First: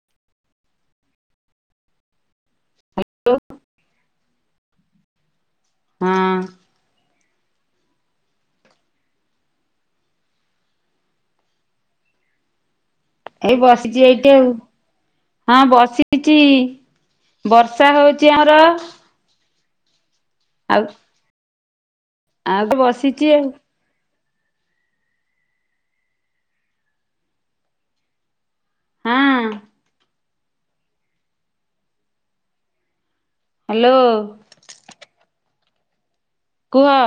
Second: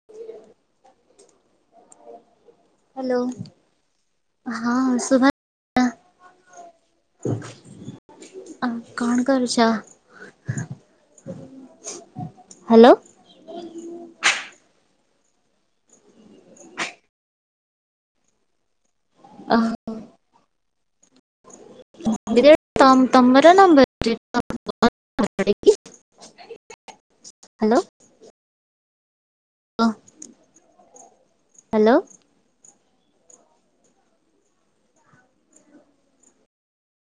[unintelligible] Hello ହଁ ସୁଭା ହଁ! ଆ କଣ କରୁଚ? ହାଲୋ ଏଇ ବସିଚି ଏଇଠି ଆଉ। ହଁ ବସିଚି, ବର୍ଷା ହଉଚି ଆମର। ଅହ ଆଉ ଆଉ ତମ୍ ବସିଛି ଆଉ ତମର ମୃତ୍ୟୁ ପତ ପତ ପକଡେ଼କି ହାଲୋ! ହାଁ! ଅଁ ହାଲୋ ହାଲୋ! କୁଅ!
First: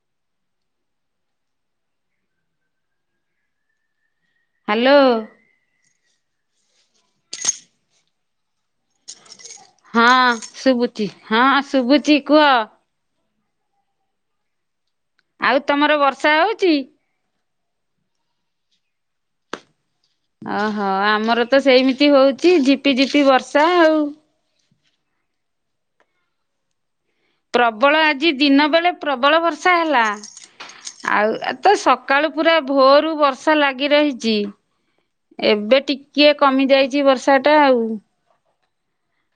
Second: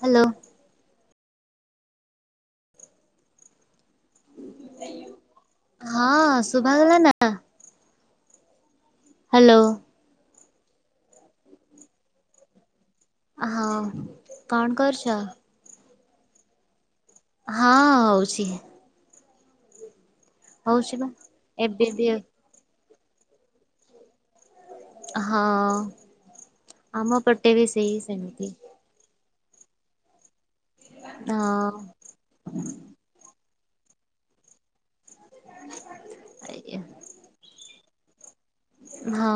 Hello hello! ହଁ ଶୁଭାଗଲା ନାଁ! ହାଲୋ! ହଁ ଶୁବୁଚି ହଁ ଶୁବୁଚି କୁଅ! ହ କଣ କରୁଚ! ଆଉ ତମର ବର୍ଷା ଆଉଚି! ହଁ ହଉଚି। ଅହ ହଉଛି ବା ଆମରତ ଏବେ ବି ସେମିତି ହଉଚି ଝିପି ଝିପି ବର୍ଷା ଆଉ। ହଅ ଆମ ପେଟ ପ୍ରବଳ ଆଜି ଦିନ ବେଳେ ପ୍ରବଳ ବର୍ଷା ହେଲା! ଆଉ ଏ ହଁ ତସ ସକାଳୁ ପୁରା ଭୋରୁ ବର୍ଷା ଲାଗି ରହିଚି। ଏବେ ଟିକେ କମି ଯାଇଚି ବର୍ଷା ଟା ଆଉ। ହଁ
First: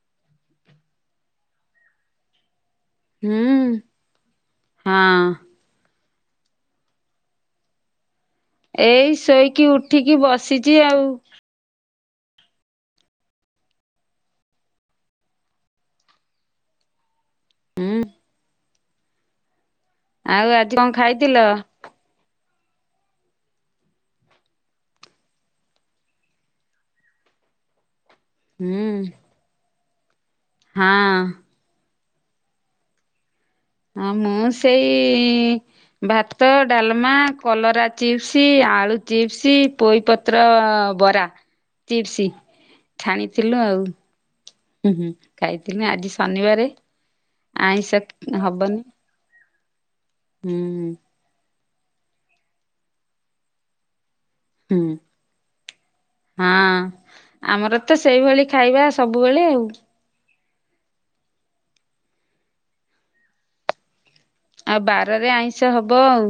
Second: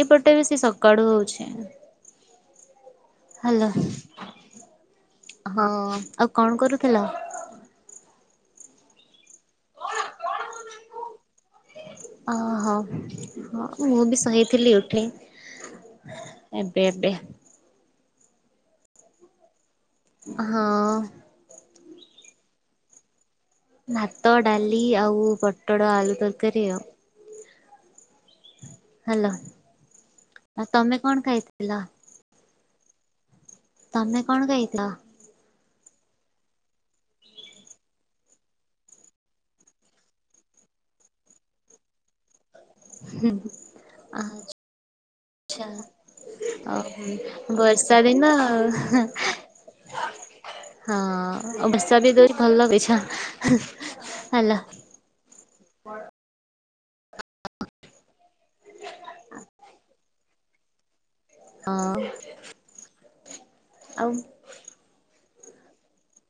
ଏଇପଟେ ବେଶୀ ସକାଳୁ ହଉଚି। ହାଲୋ ହୁଁ ହଁ ହଁ ଆଉ କଣ କରୁଥିଲ! ଏଇ ଶୋଇକି ଉଠିକି ବସିଚି ଆଉ। ଓହୋ ହଁ ମୁଁ ବି ସହିଥିଲି ଉଠେ ଏବେ ଏବେ। ଉଁ। ଆଉ ହଁ ଆଜି କଣ ଖାଇଥିଲ? ଭାତ ଡାଲି ଆଉ ପୋଟଳ ଆଳୁ ତରକାରୀ ଆଉ। ହୁଁ। ହ୍ୟାଲୋ ଆଉ ହଁ ତମେ କଣ ଖାଇଥିଲ? ହଁ ତମେ କଣ ମୁଁ ଖାଇଥିଲ ସେଇ ଭାତ ଡାଲମା କଲରା ଚିପ୍ସି ଆଳୁ ଚିପ୍ସ ପୋଇପତ୍ର ବରା ଚିପ୍ସ। ହୁଁ ଉଁ ଛାଣିଥିଲୁ ଆଉ ହୁଁ ହୁଁ ଖାଉଚୁ। ଖାଇଥିଲୁ ଆଜି ଶନିବାରେ। ଆଚ୍ଛା ଆଉ ଆଇଁଷ ବର୍ଷା ଦିନ ହବନି ଆଉ। ହୁଁ ହଁ [unintelligible] ଭଲ ଲଗେଇଛ ହେଲା। ହୁଁ କଣ? ହଁ ଆମର ତ ସେଇଭଳି ଖାଇବା ସବୁବେଳେ ଆଉ। ହଁ ଆଉ। ଆଉ ବାରରେ ଆଇଁଷ ହବ ଆଉ।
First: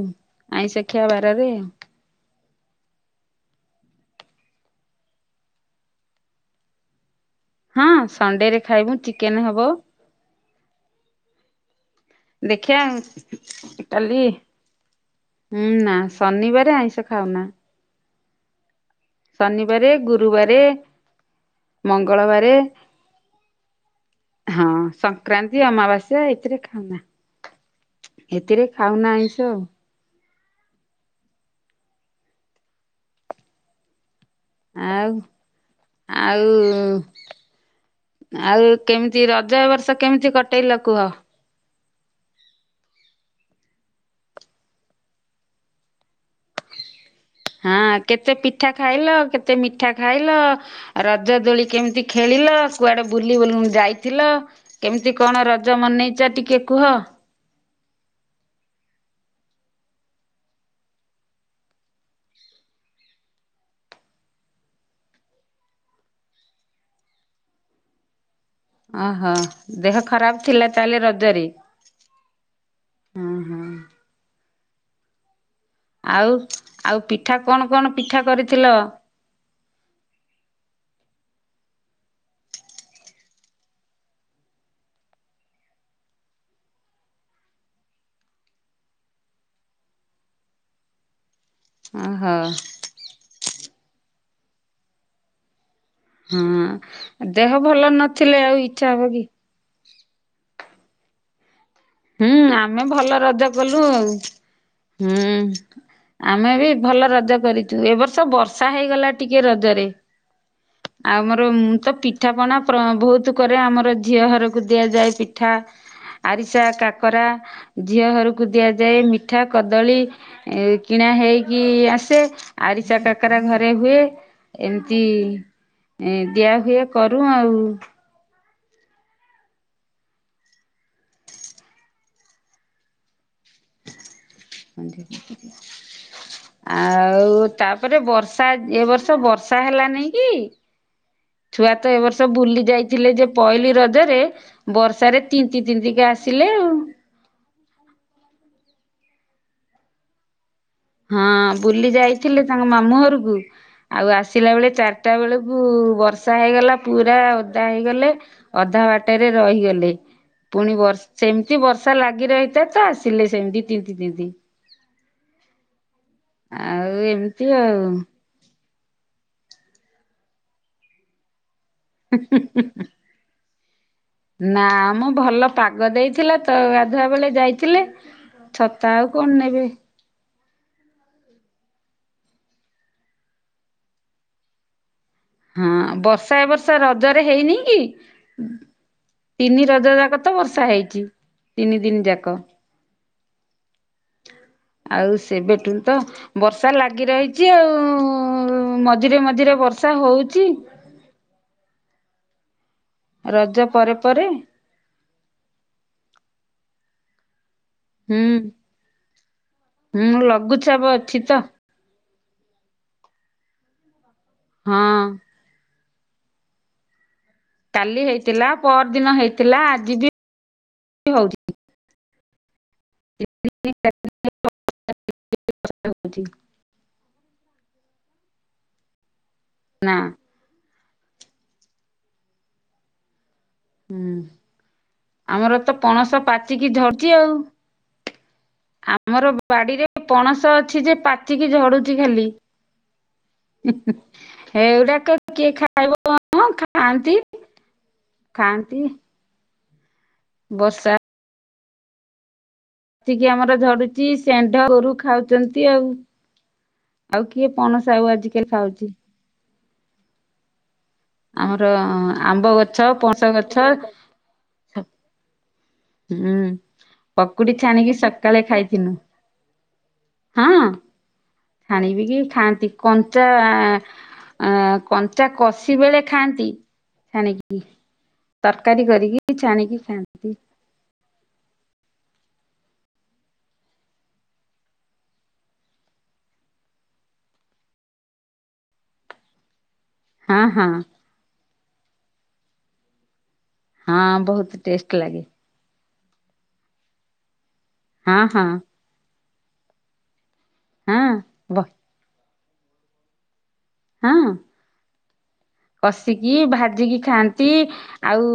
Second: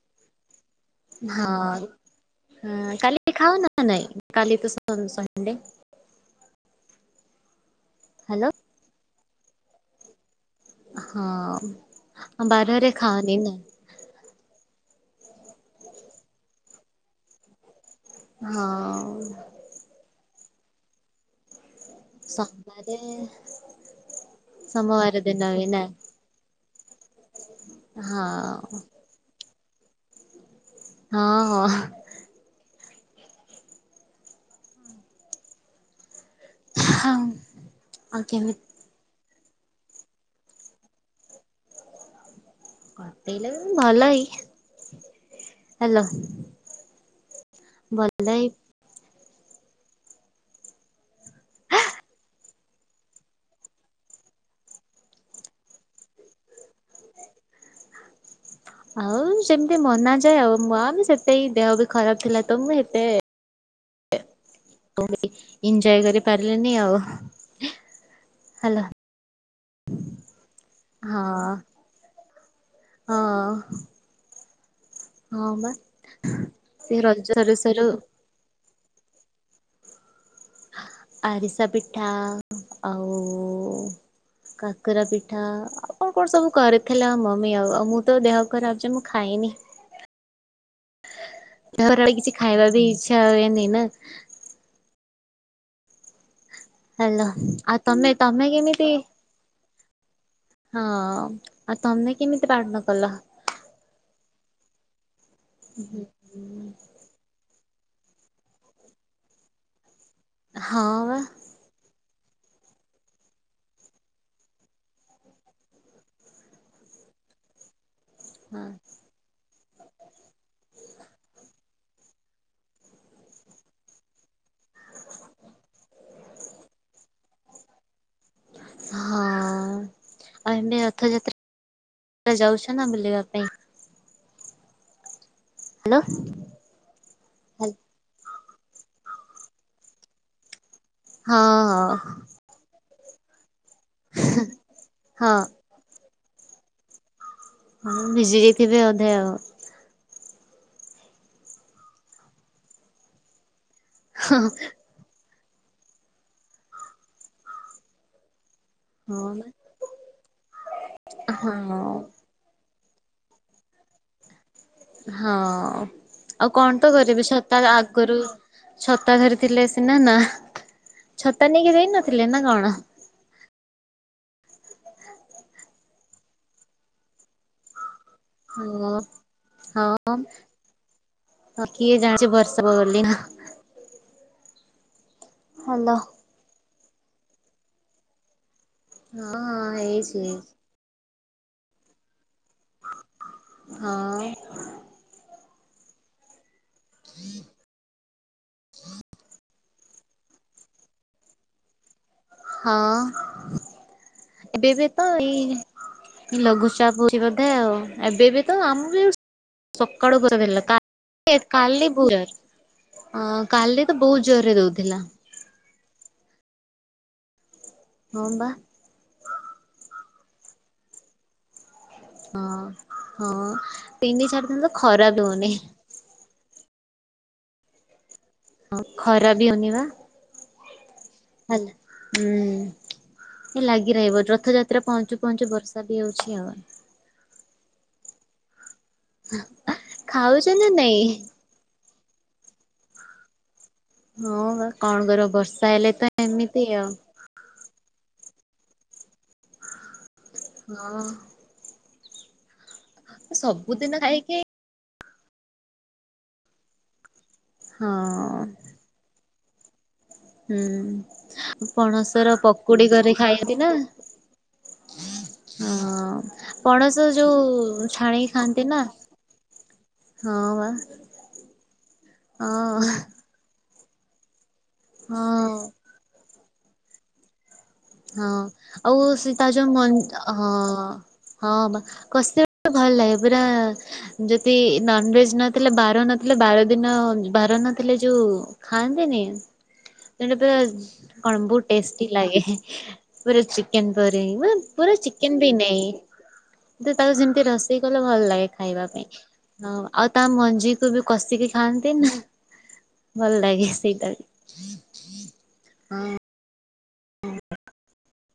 ଆଇଁଷ ଖିଆ ବା ହଁ କାଲି ଖାଉ ନା ନାହିଁ? କାଲି ତ ସଣ୍ଡେ। ହଁ ହ୍ୟାଲୋ ସଣ୍ଡେରେ ଖାଇବୁ ଚିକେନ୍ ହବ। ହଁ ବାରରେ ଦେଖିବା ଖାଅନି ନା? କାଲି ହୁଁ ନା ଶନିବାରେ ଆଇଁଷ ଖାଉନା। ହଁଉଁ। ଶନିବାରେ ଗୁରୁବାରେ ମଙ୍ଗଳବାରେ। ସୋମବାରେ ହଁ ସୋମବାର ଦିନ ସଂକ୍ରାନ୍ତି ବି ନା ଅମାବାସ୍ୟା ଏଇଥିରେ ଖାଉନା। ଏଥିରେ ହଁ ଖାଉନା ଆଇଁଷ ଆଉ। ହଁ ହଁ। ଆଉ ଆଉ ଆଉ କେମିତି ରଜ ଏ ବର୍ଷ କେମିତି କଟେଇଲ କୁହ? ଏଇଲାଗୁ ଭଲ ହେଇଚି। ହାଲୋ। ହଁ କେତେ ପିଠା ଖାଇଲ? କେତେ ମିଠା ଖାଇଲ? ରଜ ଦୋଳି କେମିତି ଖେଳିଲ? କୁଆଡେ ବୁଲି ବୁନୁ ଯାଇଥିଲ? କେମିତି କଣ ରଜ ମନେଇଚ ଟିକିଏ କୁହ? ଆଉ ସେମିତି ମନା ଯାଏ। ମାମ୍ ସେଥିପାଇଁ ଦେହ ବି ଖରାପ ଥିଲା ତ ମୁଁ ସେତେ କୋଭିଡି ଏଞଜୟ କରିପାରିଲେନି ଆଉ। ହେଲା ଓହୋ ଦେହ ଖରାପ ଥିଲା ତାହେଲେ ହଁ ରଜରେ? ହଁ ହଁ। ହଁ ବା। ଆଉ ସେ ଆଉ ରଜ ପିଠା ସରୁ କଣ ସରୁ କଣ ପିଠା କରିଥିଲ? ଆରିସା ପିଠା ଆଉ କାକେରା ପିଠା ଆଉ କଣ କଣ ସବୁ କରିଥିଲା ମମି ଆଉ। ଆଉ ମୁଁ ତ ଦେହ ଖରାପ୍ ଯେ ମୁଁ ଖାଇନି। [inaudible] ଦେହ ହେଲାବେଳେ କିଛି ଖାଇବା ବି ଇଚ୍ଛା ହୁଏନି। ନା? ହାଲୋ ହଁ ଦେହ ଆଉ ଭଲ ତମେ ନଥିଲେ ତମେ ଆଉ କେମିତି ଇଚ୍ଛା ହବ କି। ହଁ ଆଉ ତମେ ହୁଁ କେମିତି ପାଳନ ଆମେ କଲ? ଭଲ ରଜ କଲୁ ଆଉ ହୁଁ ଆମେ ବି ଭଲ ରଜ କରି ଏ ବର୍ଷ ବର୍ଷା ହେଇଗଲା ଟିକେ ରଜରେ ହଁ ବା ଆଉମର ମୁଁ ତ ପିଠା ପଣା ବହୁତ କରେ ଆମର ଝିଅ ଘରକୁ ଦିଆଯାଏ ପିଠା। ମିସା କାକରା ଝିଅ ଘରକୁ ଦିଆଯାଏ ମିଠା କଦଳୀ କିଣା ହେଇକି ଆସେ ଆରିସା କାକରା ଘରେ ହୁଏ। ଏମିତି ଦିଆ ହୁଏ କରୁ ଆଉ। ହଁ। ଆଉ ଏବେ ରଥଯାତ୍ରା ଯାଉଛ ନା ବୁଲିବା ପାଇଁ। ଆ ହାଲୋ। ଆଉ ତାପରେ ବର୍ଷା ଏ ବର୍ଷ ବର୍ଷା ହେଲାନି କି? ଛୁଆ ତ ଏ ହଁ ବର୍ଷ ବୁଲି ଯାଇଥିଲେ ଯେ ପଇଲି ରଜରେ ବର୍ଷାରେ ହଁ ତିନି ତିନ୍ତିକି ଆସିଲେ ଆଉ। ହଁ ଭିଜି ଯାଇଥିବେ ଅଧେ ଆଉ। ହଁ ବୁଲି ଯାଇଥିଲେ ତାଙ୍କ ମାମୁଁ ଘରକୁ ଆଉ ଆସିଲା ବେଳେ ଚାରି ଚାଟା ବେଳକୁ ବର୍ଷା ହେଇଗଲା ପୁରା ଓଦା ହେଇଗଲେ। ଅଧା ବାଟ ରେ ହଁ ବା ରହିଗଲେ ପୁଣି ବର୍ଷ ସେମିତି ହଁ ବର୍ଷା ଲାଗି ରହିଥାଏ ତ ଆସିଲେ ସେମିତି ତିନ୍ତି ତିନ୍ତି। ହଁ ଆଉ କଣ ତ କରିବି ଏମିତି ଛତା ଆଉ। ଆଗରୁ ଛତା ଧରିଥିଲେ ସିନା ନା ଛତା ନେଇକି ଯାଇନଥିଲେ ନା କଣ? ନା ମୁଁ ଭଲ ପାଗ ଦେଇଥିଲା ତ ଗାଧୁଆ ବେଳେ ଯାଇଥିଲେ। ଛତା ଆଉ କଣ ନେବି। ହ କିଏ ଜାଣିଛି ବର୍ଷା ହବ ବୋଲି। ହଁ ହାଲୋ ବର୍ଷା ଏ ବର୍ଷା ରଜରେ ହେଇନି କି? ହଁ ହଁ ତିନି ରଜ ଯାକ ହେଇଛି ତ ବର୍ଷା ହେଇଛି ତିନି ଦିନି ଯାକ। ହଁ। ଆଉ ସେବେଠୁ ତ ବର୍ଷା ଲାଗି ରହିଛି ଆଉ ମଝିରେ ମଝିରେ ବର୍ଷା ହଉଛି। ହଁ। ରଜ ପରେ ପରେ ଏବେ ଏବେ ତ ଏଇ ଲଘୁଚାପ ହଉଛି ବୋଧେ ଆଉ। ହୁଁ ଏବେ ବି ତ ଆମ ବି ସକାଳୁ ହୁଁ ଘର ଦେଇଥିଲା ଲଘୁଚାପ ଅଛି ତ କାଲି ଅ କାଲି ତ ବହୁତ ଜୋରେ ହଁ ଦଉଥିଲା। କାଲି ହଁ ହେଇଥିଲା ବା ପହର ଦିନ ହେଇଥିଲା ଆଜି ବି ହଉଛି। ହଁ ହଁ ତିନି ଚରିଦେଲେ ତ ଖରା ହଉନି। ମଜି ହଁ ଖରା ବି ହଉନି ବା। ନା ହଲା ହୁଁ। ଲାଗି ହୁଁ ରହିବ ରଥଯାତ୍ରା ପହଞ୍ଚୁ ପହଁଞ୍ଚୁ ବର୍ଷା ବି ହଉଛି ଆଉ। ଝରୁଚି ଆଉ। ଆମର ବାଡ଼ିରେ ଖାଉଛ ପଣସ ନା ଅଛି ଯେ ନାଇଁ? ପାଚିକି ଝଡୁଛି ଖାଲି। ହଁ ବା କଣ ଏଗୁଡ଼ାକ କରିବ କିଏ ବର୍ଷା ହେଲେ ଖାଇବ ତ କଣ ଏମିତି ଆଉ ଖାଆନ୍ତି? ଖାଆନ୍ତି। ବର୍ଷା ହଁ। ପଚିକି ଆମର ସବୁଦିନ ଝଡୁଚି ଷେ ଖାଇକି [unintelligible] ଖାଉଛନ୍ତି ଆଉ ଆଉ କିଏ ପଣସ ଆଉ ହଁ ଆଜିକାଲି ଖାଉଛି। ହୁଁ। ଆମର ପଣସର ଆମ୍ବ ପକୁଡି ଗଛ, କରି ପଣସ ଖାଇନ୍ତି ଗଛ ନା ହଁ ହୁଁ ପଣସ ପକୁଡି ଯୋଉ ଛାଣିକି ସକାଳେ ଖାଆନ୍ତି ନା ଖାଇଥିନୁ। ହଁ ଛାଣିକି ବି ଖାଆନ୍ତି। ହଁ କ କଞ୍ଚା ହଁ କଷି ବେଳେ ଖାଆନ୍ତି। ଛାଣିକି। ହଁ ତରକାରୀ ଆଉ ସେ କରିକି ତା ଯୋଉ ଛାଣିକି ମ ଖାଆନ୍ତି ହଁ ହଁ ବା କଷି ବେଳେ ଭଲ ଲାଗେ। ପୁରା ଯଦି ନନଭେଜ ନଥିଲେ ବାର ନଥିଲେ ବାର ଦିନ ବାର ନଥିଲେ ଯୋଉ ଖାଆନ୍ତିନି। [inaudible] [unintelligible] କଣ ବହୁତ ଟେଷ୍ଟି ଲାଗେ। ପୁରା ଚି ଚିକେନ ପରି। ହଁ ବହୁତ ଟେଷ୍ଟ ପୁରା ଲାଗେ ଚିକେନ୍ ବି ନାଇଁ ତାକୁ ଯେମିତି ରୋଷେଇ କଲେ ହଁ ଭଲ ହଁ ଲାଗେ ଖାଇବା ପାଇଁ। ହଁ ଆଉ ତା ମଞ୍ଜି କୁ ବି କଷିକି ହଁ ଖାଆନ୍ତି ନା ଭଲ ଲାଗେ। ସେଇ [inaudible] ହଁ କି ଭାଜିକି ଖାଆନ୍ତି ଆଉ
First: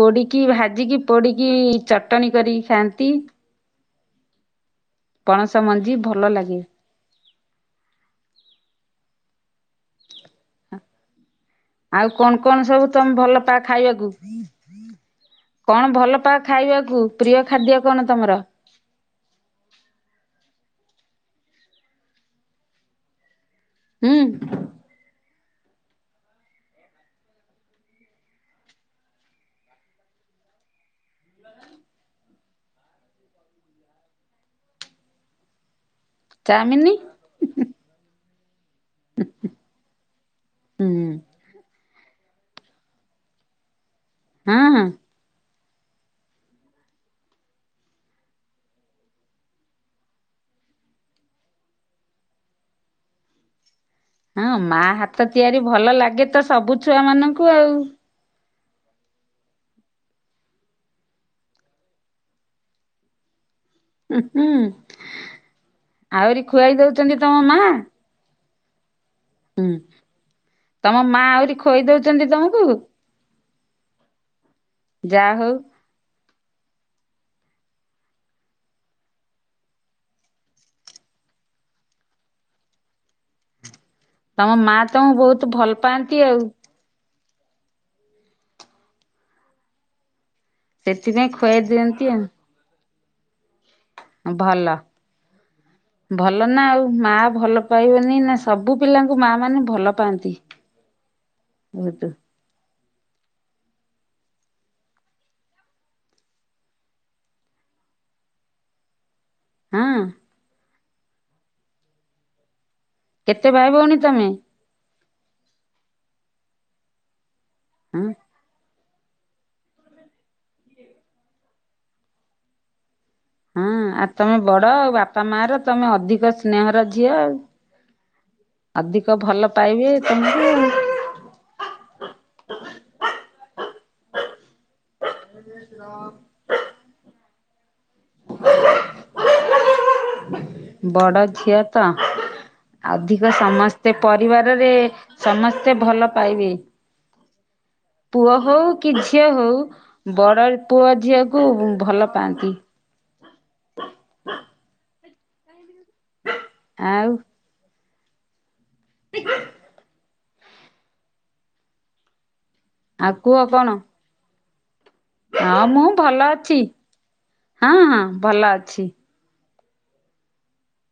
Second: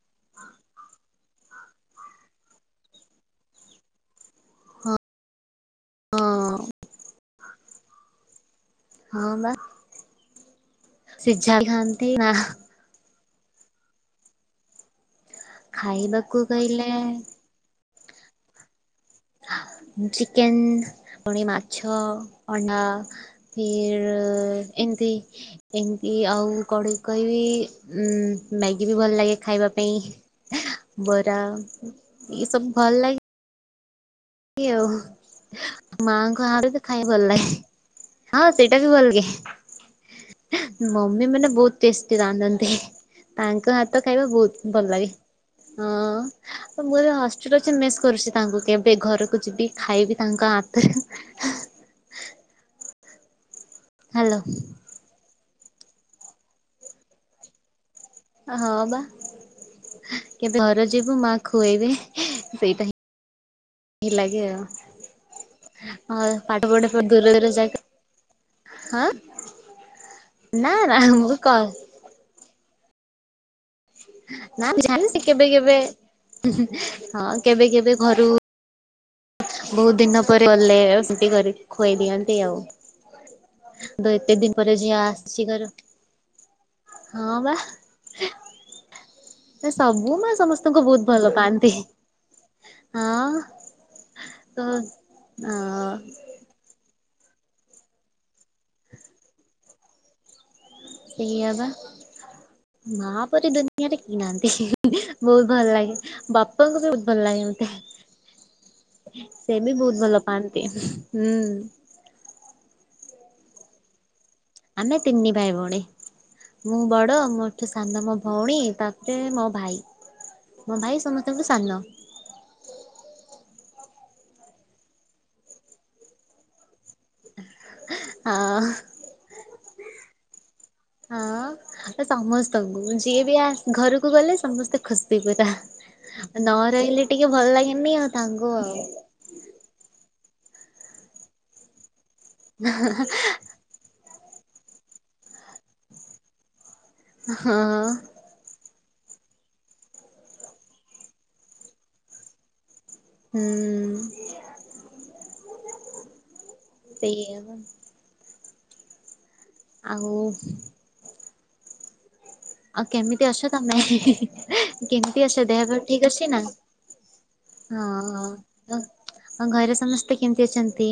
ପୋଡ଼ିକି ଭାଜିକି ପୋଡ଼ିକି ଚଟଣି କରିକି ଖାଆନ୍ତି। ହଁ। ପଣସ ମଞ୍ଜି ଭଲ ଲାଗେ। ହଁ ବା। ସିଝା ଖାଆ ଆଉ କଣ କଣ ସବୁ ତମେ ଭଲ ପାଅ ଖାଇବାକୁ? କଣ ଭଲ ଖାଇବାକୁ ପାଅ କହିଲେ ଖାଇବାକୁ ପ୍ରିୟ ଖାଦ୍ୟ କଣ ତମର? ଚିକେନ ପୁଣି ମାଛ ଅଣ୍ଡା [unintelligible] ହୁଁ ଏମିତି ଏମିତି ଆଉ କଢେଇ କହିବି ଉ ମ୍ୟାଗି ବି ଭଲ ଲାଗେ ଖାଇବା ପାଇଁ। ବରା ଏ ସବୁ ଭଲ ଲାଗେ ଆଉ। ମାଙ୍କ [unintelligible] ଚାଉମିନି ଖାଇ ଭଲ ଲାଗେ। ହଁ ସେଇଟା ବି ଭଲ ହୁଁ ଲାଗେ। ମମି ମାନେ ବହୁତ ଟେଷ୍ଟି ରାନ୍ଧନ୍ତି। ତାଙ୍କ ହାତ ଖାଇବା ହଁ ବହୁତ ହଁ। ଭଲ ଲାଗେ। ହଁ ମୁଁ ଏବେ ହଷ୍ଟେଲ ଅଛି ମିସ୍ କରୁଛି ତାଙ୍କୁ କେ ମିତି ଘରକୁ ଯିବି ଖାଇବି ତାଙ୍କ ହାତରୁ ହ୍ୟାଲୋ ହଁ ମା ହାତ ତିଆରି ଭଲ ଲାଗେ ତ ସବୁ ଛୁଆ ମାନଙ୍କୁ ଆଉ। ହଁ ବା କେବେ ଘର ଯିବୁ ମା ଖୁଆଇବେ ସେଇଟା ହିଁ [unintelligible] ଉଁ ଲାଗେ ହୁଁ ଆଉ। ହଁ ଆହୁରି ପାଠ ଖୁଆଇ ପଢ ଦଉଛନ୍ତି ଦୂର ତମ ମା? [unintelligible] ହାଁ? ହୁଁ ତମ ମା କ ଆହୁରି ଖୋଇ ଦଉଛନ୍ତି ତମକୁ? ନ [unintelligible] ସେ ଯାହା କେବେ ହଉ। କେବେ ହଁ କେବେ କେବେ ଘରୁ ବହୁତ ଦିନ ପରେ ଗଲେ ଏମତି କରିକି ଖୁଆଇ ଦିଅନ୍ତି ଆଉ। ତ ଏତେ ତମ ଦିନ ମା ପରେ ଝିଅ ତମକୁ ବହୁତ ଆସିଛି ଘର ଭଲ ପାଆନ୍ତି ଆଉ। ହଁ ବା। ସେ ସବୁ ମା ସମସ୍ତଙ୍କୁ ବହୁତ ସେଥିପାଇଁ ଭଲ ଖୁଆଇ ପାଆନ୍ତି। ଦିଅନ୍ତି ଆଉ ହଁ, ତ ଭଲ। ଅ ଭଲ ଭଲ ନା ଆଉ ମା ଭଲ ପାଇବନି ନା ସବୁ ପିଲାଙ୍କୁ ମା ମାନେ ଭଲ ପାଆନ୍ତି। ସେଇଆ ବା। ବହୁତ ମା ପରି ଦୁନିଆରେ କିନାନ୍ତି, ବହୁତ୍ ଭଲ ଲାଗେ। ବାପାଙ୍କୁ ବି ବହୁତ ଭଲ ଲାଗେ ମତେ। ସେ ବି ହଁ ବହୁତ ଭଲ ପାଆନ୍ତି, ହୁଁ। କେତେ ଭାଇ ଭଉଣି ତମେ? ଆମେ ତିନି ଭାଇ ଭଉଣୀ, ମୁଁ ବଡ, ମୋଠୁ ହଁ ସାନ ମୋ ଭଉଣୀ, ତାପରେ ମୋ ଭାଇ, ମୋ ଭାଇ ସମସ୍ତଙ୍କୁ ସାନ। ହଁ, ଆଉ ତମେ ବଡ ଆଉ, ବାପା ମା ର, ତମେ ଅଧିକ ସ୍ନେହର ଝିଅ ଆଉ। ହଁ ଅ ଅଧିକ ଭଲ ପାଇବେ ତୁମକୁ? ହଁ ଅ ସମସ୍ତଙ୍କୁ, ଯିଏ ବି ଆ ଘରକୁ ଗଲେ ସମସ୍ତେ ଖୁସି ପୁରା। ନ ରହିଲେ ଟିକେ ଭଲ ଲାଗେନି ଆଉ ତାଙ୍କୁ ଆଉ। ବଡ ଝିଅ ତ, ଅଧିକ ସମସ୍ତ ସେ ପରିବାରରେ ସମସ୍ତେ ଭଲ ପାଇବେ। ହଁ ଅ ପୁଅ ହଉ, କି ଝିଅ ହଉ, ବଡ଼ ପୁଅ ଝିଅକୁ ଭଲ ପାଆନ୍ତି। ହୁଁ, ଆଉ ସେଇଆ ପା। [unintelligible] ଆଉ ଆଉ କେମିତି କୁହ ଅଛ କଣ? ତମେ? ହେ ହେ ହି କେମିତି ଆସିଚ୍, ହଁ ଦେହପା ମୁଁ ଠିକ୍ ଭଲ ଅଛି ନା? ହଁ ହଁ ଭଲ ଅଛି। ଆଉ ଘରେ ସମସ୍ତେ କେମିତି ଅଛନ୍ତି?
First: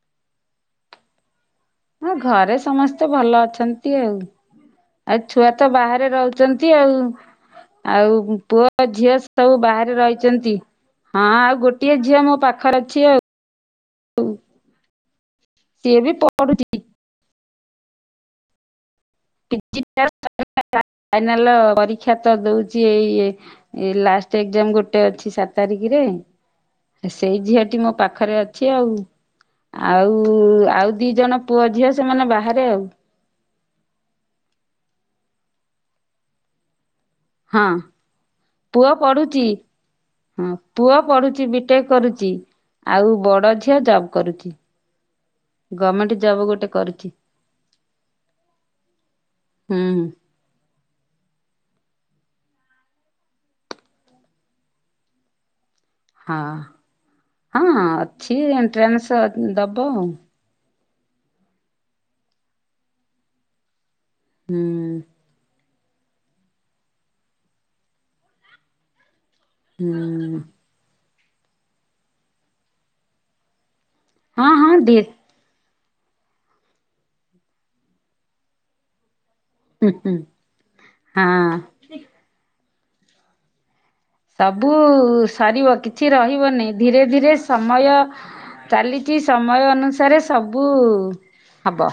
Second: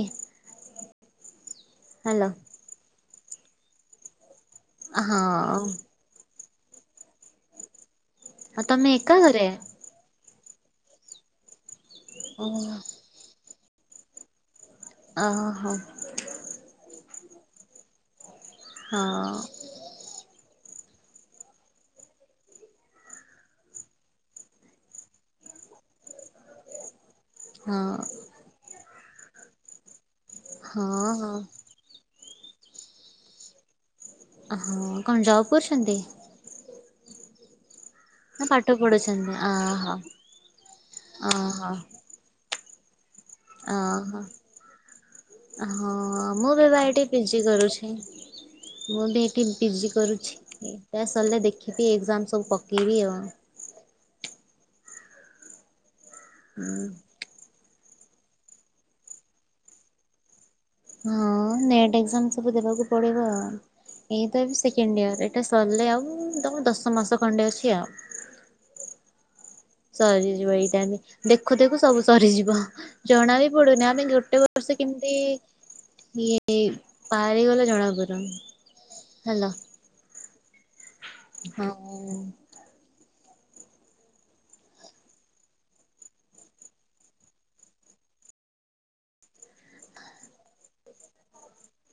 ହଁ ହାଲୋ ଘରେ ସମସ୍ତେ ଭଲ ଅଛନ୍ତି ଆଉ, ଆଉ ହଁ ଛୁଆ ତ ବାହାରେ ରହୁ ଚନ୍ତି ଆଉ, ଆଉ ଆଉ ପୁଅ ତମେ ଝିଅ ଏକା ଘରେ? ସବୁ ବାହରେ ରହିଚନ୍ତି, ହଁ ଆଉ ଗୋଟିଏ ଝିଅ ମୋ ଓ ପାଖରେ ଅଛି ଆଉ। ଓ ହୋ। ଏବେ ପଢୁଚି। ହଁ। [unintelligible] ଫାଇନାଲ୍ ପରୀକ୍ଷା ତ ଦଉଚି ଏଇ ଏ ଲାଷ୍ଟ୍ ଏକ୍ଜାମ୍ ଗୋଟେ ଅଛି, ସାତ୍ ତାରିଖରେ। ସେଇ ହଁ ଝିଅଟି ମୋ ପାଖରେ ଅଛି ଆଉ। ଆଉ, ଆଉ ଦି ହଁ ହଁ। ଜଣ ପୁଅ ଝିଅ ସେମାନେ ବାହାରେ ଆଉ। ଓ ହଁ, କଣ ଜବ କରୁଚନ୍ତି? ହଁ। ହଁ ପାଠ ପୁଅ ପଢୁଛନ୍ତି ପଢୁଚି, ଅହୋ ହଁ, ପୁଅ ପଢୁଚି, ଅହୋ ବିଟେକ୍ କରୁଚି। ଆଉ ବଡ ଝିଅ ଜବ୍ ଅହୋ। କରୁଚି। ହଁ, ମୁଁ ବି ଭାଇ ଏଠି କରୁଛି ପିଜି କରୁଛି। ମୁଁ ବି ଏଇଠି ହୁଁ ପିଜି ହୁଁ। କରୁଛି, ଏଟା ସରିଲେ ଦେଖିବି ଏକ୍ଜାମ୍ ସବୁ ପକେଇବି ଆଉ। ହଁ, ହଁ ଅଛି, ଏଣ୍ଟ୍ରାନ୍ସ୍ ଦବ ଉ। ହଁ ନେଟ୍ ଏକ୍ଜାମ୍ ସବୁ ଦେବାକୁ ପଡିବ ଆଉ, ଏଇ ତ ଏ ହୁଁ। ସେକେଣ୍ଡ ଇୟର୍ ଏଟା ସରିଲେ ଆଉ, ଦମା ଦଶ ମାସେ ଖଣ୍ଡେ ଅଛି ଆଉ। ହୁଁ ସରିଯିବ ଏଇଟାଇମ୍, ଦେଖୁ ଦେଖୁ ସବୁ ସରିଯିବ, ଜଣା ବି ପଡୁନି ଆମେ ଗୋ ଗୋଟେ ହଁ ହଁ ବର୍ଷ ଦେ କେମିତି ଇଏ ବାହାରିଗଲେ ଜଣାପଡିବ, ହାଲୋ ହୁଁ ହୁଁ। ହଁ ଉଁ। ସବୁ ସରିବ କିଛି ରହିବନି ଧୀରେ ଧୀରେ ସମୟ। କାଲି କି ସମୟ ଅନୁସାରେ ସବୁ ହବ।